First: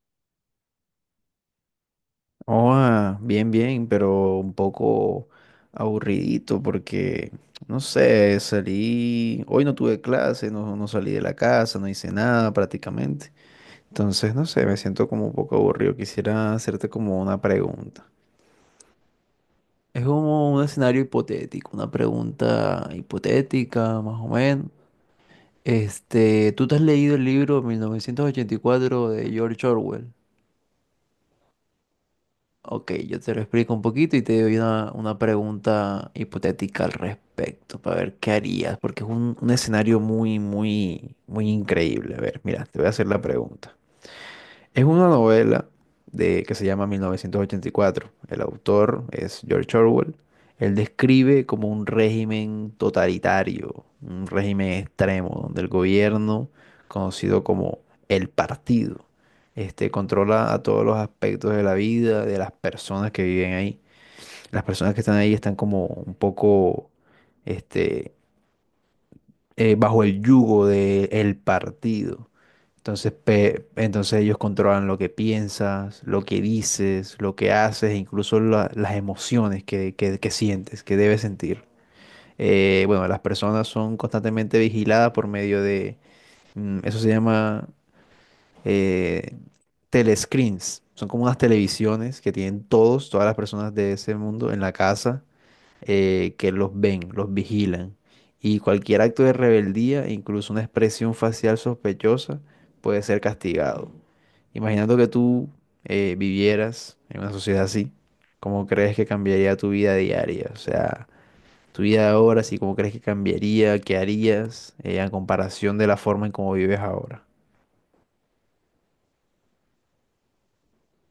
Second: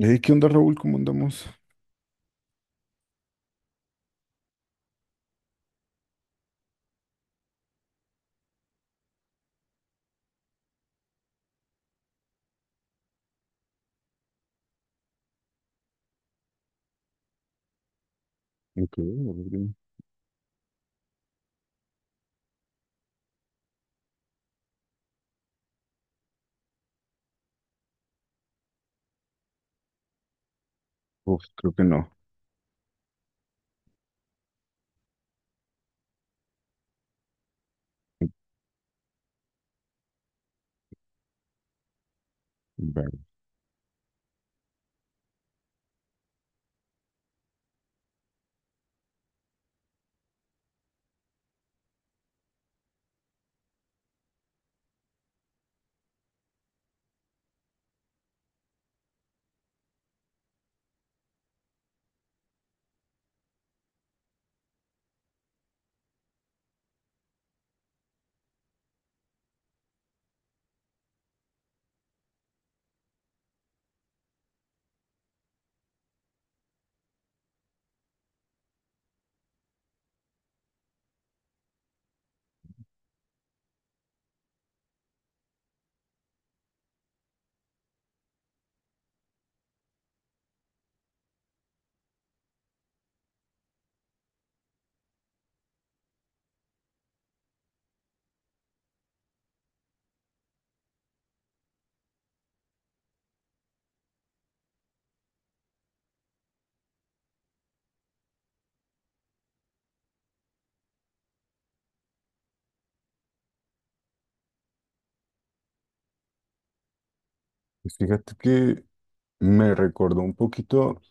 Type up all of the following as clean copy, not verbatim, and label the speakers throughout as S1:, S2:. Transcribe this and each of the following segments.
S1: Ey, ¿qué onda, Raúl? ¿Cómo andamos?
S2: Oh, ah, bien, bien, pero un poco aburridito porque, no sé, salí, hoy no tuve clase, no, no salí de la casa, no hice nada prácticamente. Entonces, no sé, me siento como un poco aburrido. Quisiera hacerte como una pregunta.
S1: Ok, Rodrigo.
S2: Es como un escenario hipotético, una pregunta hipotética, más o menos. Este, ¿tú te has leído el libro 1984 de George Orwell?
S1: Uf, creo que no.
S2: Ok, yo te lo explico un poquito y te doy una pregunta hipotética al respecto, para ver qué harías, porque es un escenario muy, muy, muy increíble. A ver, mira, te voy a hacer
S1: Vale.
S2: la pregunta. Es una novela que se llama 1984. El autor es George Orwell. Él describe como un régimen totalitario, un régimen extremo, donde el gobierno, conocido como el partido, controla a todos los aspectos de la vida de las personas que viven ahí. Las personas que están ahí están como un poco este, bajo el yugo del partido. Entonces, entonces ellos controlan lo que piensas, lo que dices, lo que haces, e incluso las emociones que sientes, que debes sentir. Bueno, las personas son constantemente vigiladas por medio de, eso se llama eh, telescreens. Son como unas televisiones que tienen todas las personas de ese mundo en la casa, que los ven, los vigilan. Y cualquier acto de rebeldía, incluso una expresión facial sospechosa, puede ser castigado. Imaginando que tú vivieras en una sociedad así, ¿cómo crees que cambiaría tu vida diaria? O sea, tu vida ahora, sí, ¿cómo crees que cambiaría? ¿Qué harías en comparación de la forma en cómo vives ahora?
S1: Pues fíjate que me recordó un poquito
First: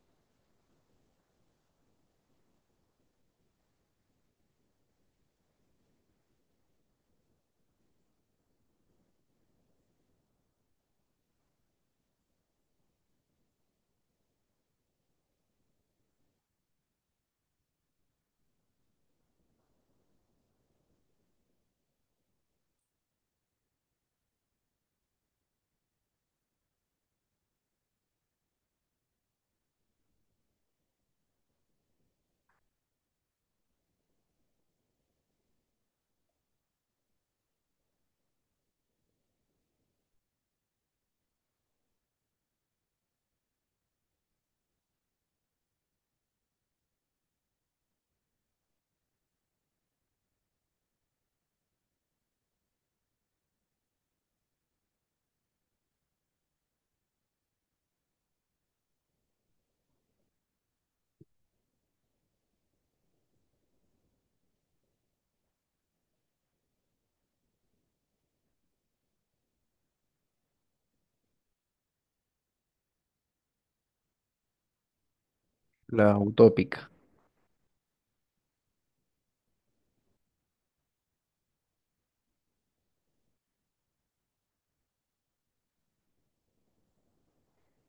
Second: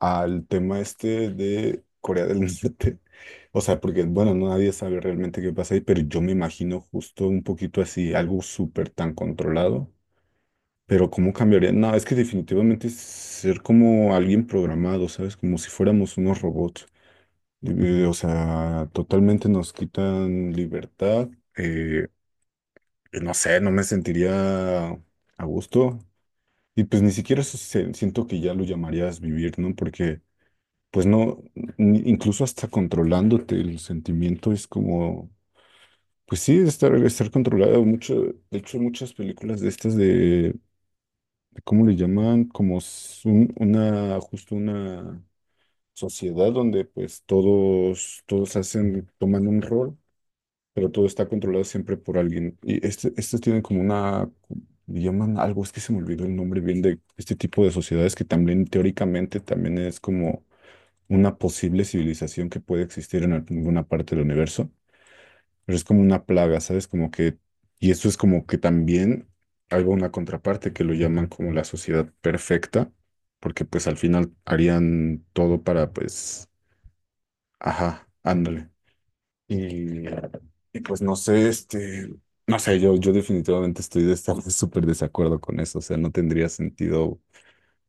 S1: al tema este de Corea del Norte. O sea, porque, bueno, no, nadie sabe realmente qué pasa ahí, pero yo me imagino justo un poquito así, algo súper tan controlado. Pero ¿cómo cambiaría? No, es que definitivamente es ser como alguien programado, ¿sabes? Como si fuéramos unos robots. O sea, totalmente nos quitan libertad. eh, no sé, no me sentiría a gusto. Y pues ni siquiera siento que ya lo llamarías vivir, ¿no? Porque pues no, incluso hasta controlándote el sentimiento es como, pues sí, estar controlado. Mucho, de hecho, muchas películas de estas de ¿cómo le llaman? Como justo una sociedad donde pues todos hacen, toman un rol. Pero todo está controlado siempre por alguien. Y este, estos tienen como una, le llaman algo, es que se me olvidó el nombre bien de este tipo de sociedades que también teóricamente también es como una posible civilización que puede existir en alguna parte del universo, pero es como una plaga, ¿sabes? Como que, y esto es como que también hay una contraparte que lo llaman como la sociedad perfecta, porque pues al final harían todo para
S2: La
S1: pues,
S2: utópica.
S1: ajá, ándale. Y, y pues no sé, este, no sé, yo definitivamente estoy de estar súper desacuerdo con eso, o sea, no tendría sentido, o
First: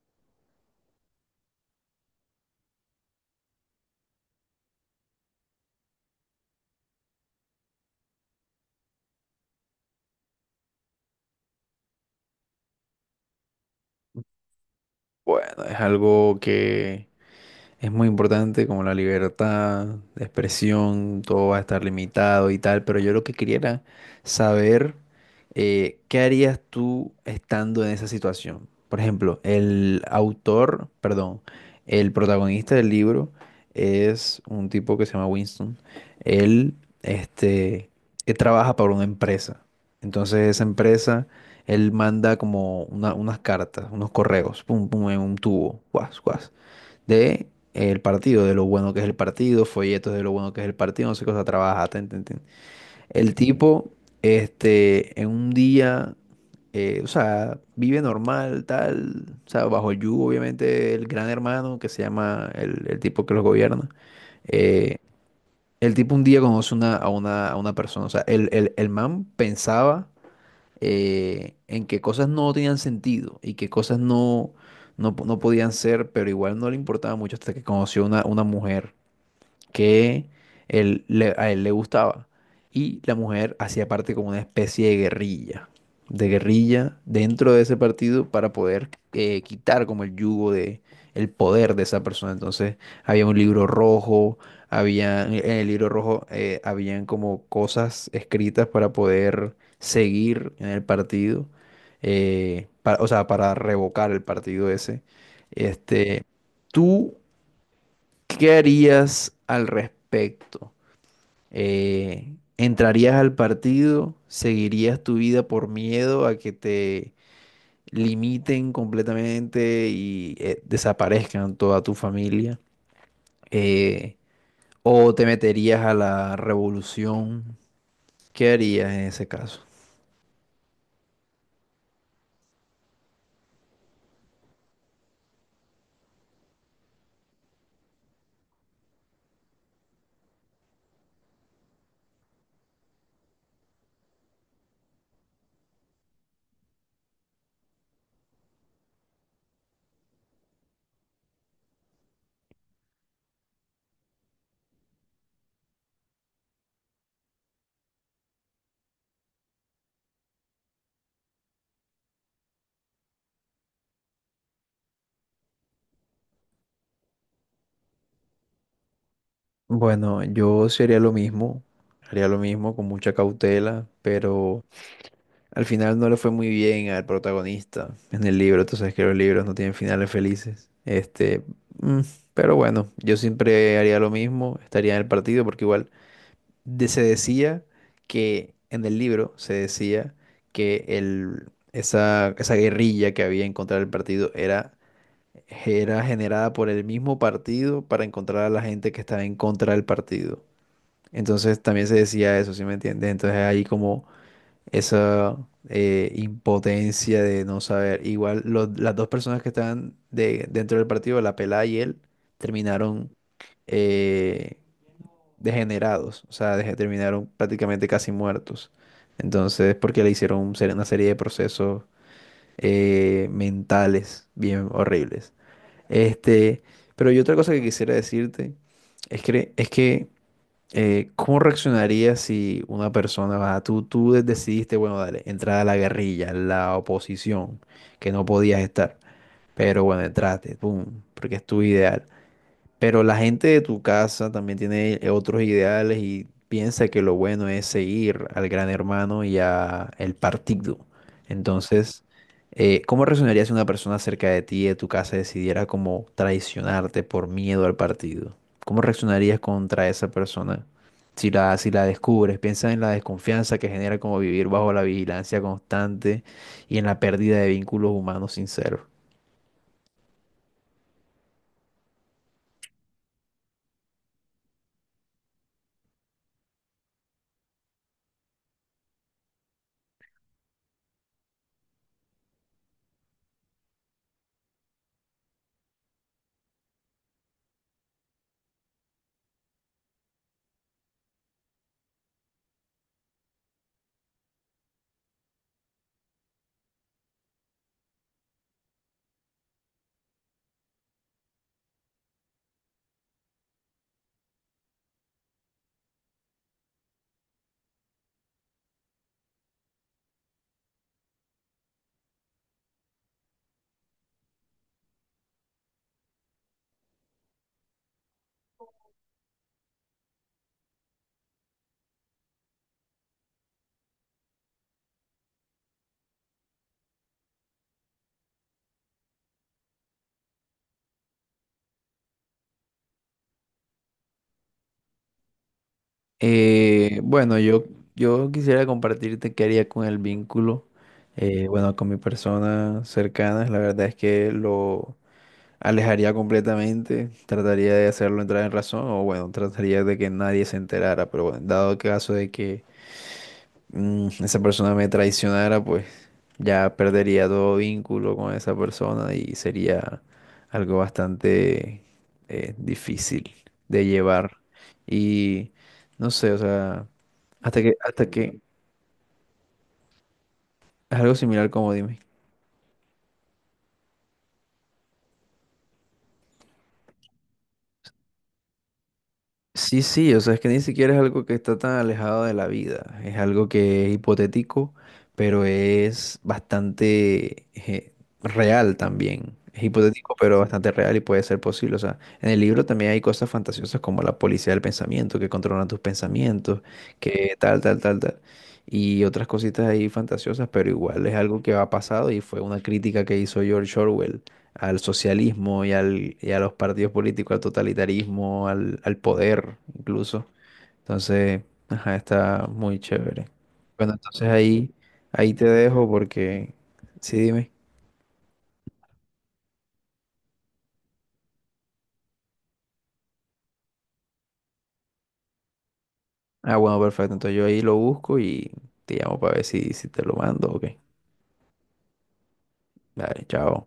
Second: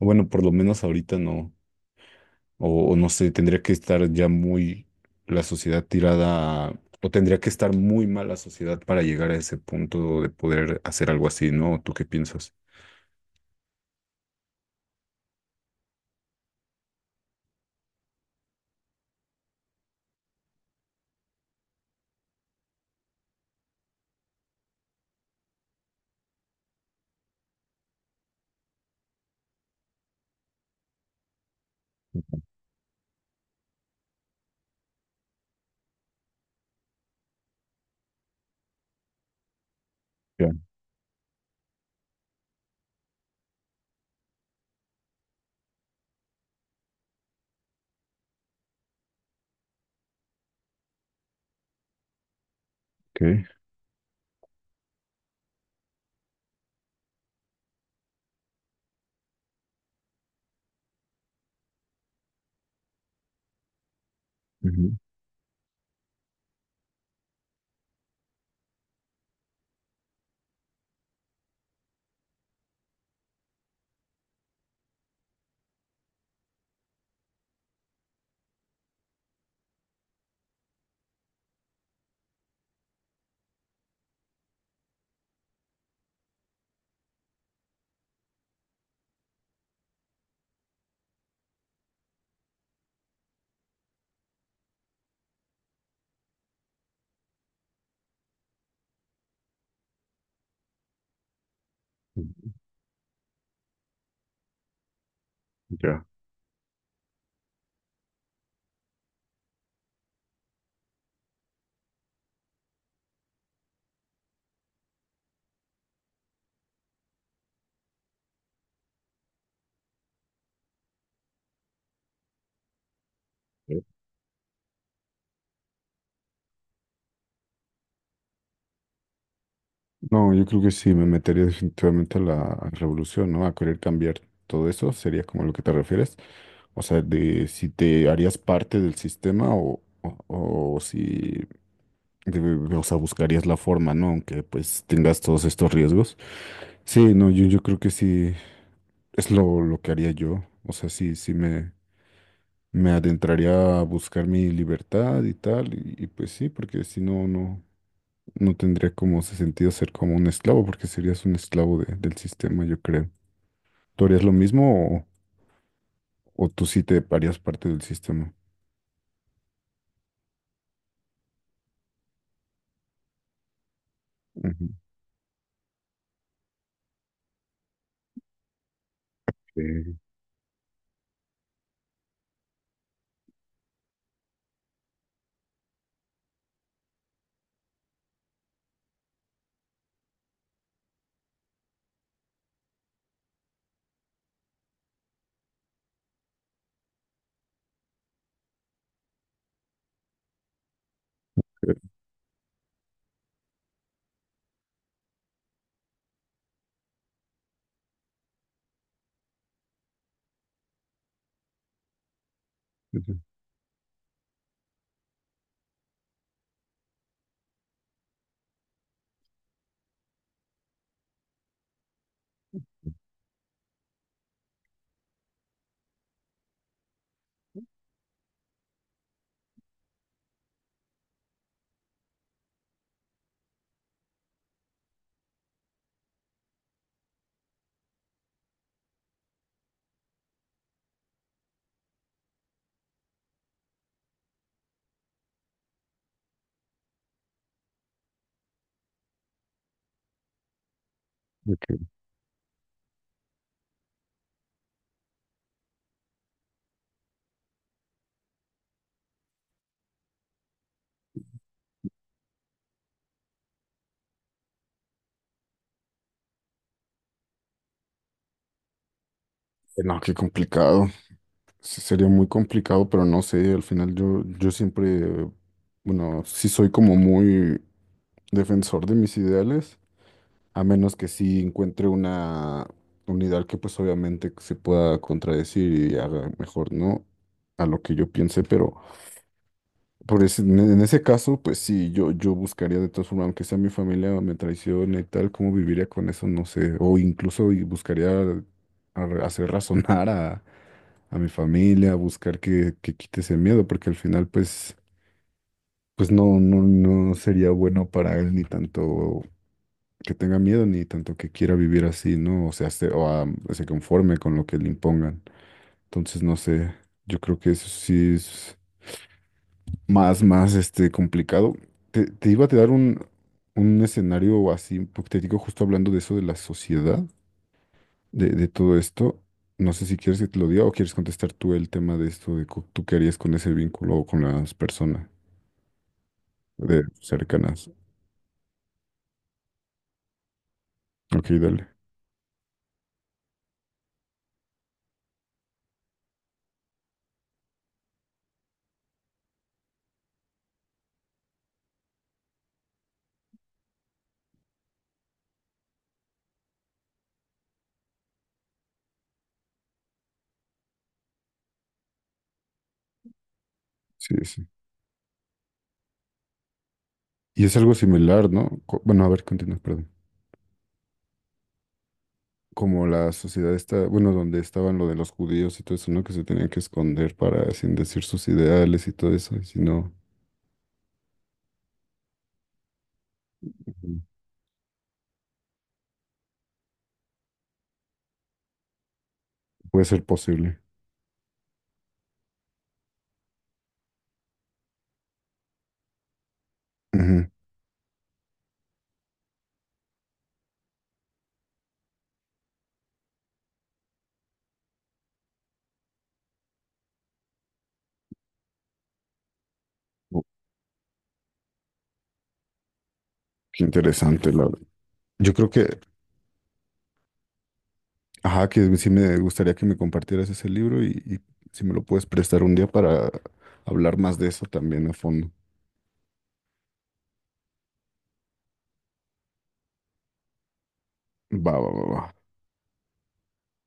S1: bueno, por lo menos ahorita no, o no sé, tendría que estar ya muy la sociedad tirada, o tendría que estar muy mal la sociedad para llegar a ese punto de poder hacer algo así, ¿no? ¿Tú qué piensas?
S2: Bueno, es algo que, es muy importante como la libertad de expresión, todo va a estar limitado y tal, pero yo lo que quería era saber qué harías tú estando en esa situación. Por ejemplo, el autor, perdón, el protagonista del libro es un tipo que se llama Winston. Él, este, él trabaja para una empresa.
S1: Ya,
S2: Entonces esa empresa, él manda como unas cartas, unos correos, pum, pum, en un tubo, guas, guas de el partido, de lo bueno que es el partido, folletos de lo bueno que es el partido, no sé qué cosa trabaja, ten, ten, ten. El
S1: ok.
S2: tipo, en un día, o sea, vive normal, tal, o sea, bajo el yugo, obviamente, el gran hermano que se llama el tipo que los gobierna.
S1: Ujú.
S2: Eh, el tipo un día conoce a una persona, o sea, el man pensaba en que cosas no tenían sentido y que cosas no, no podían ser, pero igual no le importaba mucho hasta que conoció una mujer que él, a él le gustaba. Y la mujer hacía parte como una especie de guerrilla dentro de ese partido para poder quitar como el yugo de, el poder de esa persona. Entonces había un libro rojo, había, en el libro rojo habían como cosas escritas para poder seguir en el partido, o sea, para revocar el partido ese. Este, tú, ¿qué harías al respecto? ¿Entrarías al partido? ¿Seguirías tu vida por miedo a que te limiten completamente y desaparezcan toda tu familia?
S1: Ya.
S2: Eh, ¿O te meterías a la revolución? ¿Qué harías en ese caso?
S1: No, yo creo que sí, me metería definitivamente a la revolución, ¿no? A querer cambiar todo eso, sería como lo que te refieres. O sea, de si te harías parte del sistema o si, o sea, buscarías la forma, ¿no? Aunque pues tengas todos estos riesgos. Sí, no, yo creo que sí, es lo que haría yo. O sea, sí, me adentraría a buscar mi libertad y tal, y pues sí, porque si no, no. No tendría como ese sentido ser como un esclavo, porque serías un esclavo del sistema, yo creo. ¿Tú harías lo mismo o tú sí te harías parte del sistema?
S2: Bueno, yo sí haría lo mismo con mucha cautela, pero
S1: Ujú.
S2: al final no le fue muy bien al protagonista en el libro. Tú sabes que los libros no tienen
S1: Sí,
S2: finales felices. Este, mm, pero bueno, yo siempre haría lo mismo, estaría en el partido porque igual se decía, que en el libro se decía, que esa guerrilla que había en contra del partido era, era generada por el mismo partido para encontrar a la gente que estaba en contra del partido. Entonces
S1: creo
S2: también se
S1: que
S2: decía eso, ¿sí me entiendes? Entonces ahí como esa impotencia de no saber. Igual las dos personas que estaban de, dentro del partido, la pelada y él, terminaron
S1: sí.
S2: eh, degenerados, o sea, terminaron prácticamente casi muertos. Entonces, porque le hicieron una serie de procesos mentales bien horribles. Este, pero yo otra cosa que quisiera decirte es es que ¿cómo reaccionarías si una persona, va, tú decidiste, bueno, dale, entrar a la guerrilla, a la oposición, que no podías estar, pero bueno, entraste, pum, porque es tu ideal. Pero la gente de tu casa también tiene otros ideales y piensa que lo bueno es seguir al gran hermano y a el partido.
S1: Ok.
S2: Entonces, ¿cómo reaccionaría si una persona cerca de ti, de tu casa, decidiera como traicionarte por miedo al partido? ¿Cómo reaccionarías contra esa persona? Si la descubres, piensa en la desconfianza que genera como vivir bajo la vigilancia constante y en la pérdida de vínculos humanos sinceros.
S1: No, qué complicado. Sí, sería muy complicado, pero no sé, al final yo siempre, bueno, sí soy como muy defensor de mis ideales, a menos que sí encuentre un ideal que pues obviamente se pueda contradecir y haga mejor, ¿no? A lo que yo piense, pero... Por en ese caso, pues sí, yo buscaría de todas formas, aunque sea mi familia me traicione y tal, ¿cómo viviría con eso? No sé. O incluso y buscaría hacer razonar a mi familia, buscar que quite ese miedo, porque al final, pues, pues no, no sería bueno para él ni tanto que tenga miedo, ni tanto que quiera vivir así, ¿no? O sea, o se conforme con lo que le impongan. Entonces, no sé, yo creo que eso sí es. Más, complicado. Te iba a dar un escenario así hipotético, justo hablando de eso de la sociedad, de todo esto. No sé si quieres que te lo diga o quieres contestar tú el tema de esto, tú qué harías con ese vínculo o con las personas de
S2: Bueno,
S1: cercanas.
S2: yo quisiera compartirte qué haría con el vínculo,
S1: Ok, dale.
S2: bueno, con mi persona cercana. La verdad es que lo alejaría completamente, trataría de hacerlo entrar en razón o bueno, trataría de que nadie se enterara, pero bueno, dado el caso de que, mm, esa persona me traicionara, pues ya perdería todo vínculo con esa persona y sería algo bastante difícil de
S1: Sí,
S2: llevar.
S1: sí.
S2: Y no sé, o sea,
S1: Y es
S2: hasta que,
S1: algo
S2: hasta
S1: similar,
S2: que,
S1: ¿no? Co- Bueno, a ver, continúa, perdón.
S2: algo similar, como dime.
S1: Como la sociedad está, bueno, donde estaban lo de los judíos y todo eso, ¿no? Que se tenían que esconder para, sin decir sus ideales y todo eso, y si
S2: Sí,
S1: no,
S2: sí, o sea, es que ni siquiera es algo que está tan alejado de la vida, es algo que es
S1: Ujú.
S2: hipotético, pero es bastante real también. Es
S1: Puede ser
S2: hipotético, pero
S1: posible.
S2: bastante real y puede ser posible. O sea, en el libro también hay cosas fantasiosas como la policía del pensamiento, que controlan tus pensamientos,
S1: Ujú.
S2: que tal, tal, tal, tal. Y otras cositas ahí fantasiosas, pero igual es algo que ha pasado y fue una crítica que hizo George Orwell al socialismo y a los partidos políticos, al totalitarismo, al poder
S1: Oh,
S2: incluso. Entonces, ajá, está muy chévere.
S1: qué
S2: Bueno, entonces
S1: interesante, Laura.
S2: ahí,
S1: Yo
S2: ahí te
S1: creo que,
S2: dejo porque, sí, dime.
S1: ajá, que sí me gustaría que me compartieras ese libro y si me lo puedes prestar un día para hablar más de eso también a fondo.
S2: Ah, bueno, perfecto. Entonces yo ahí lo busco y te llamo para ver si, si te lo mando. Ok.
S1: Va, va, va, va.
S2: Dale, chao.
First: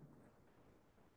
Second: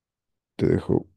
S1: Te dejo.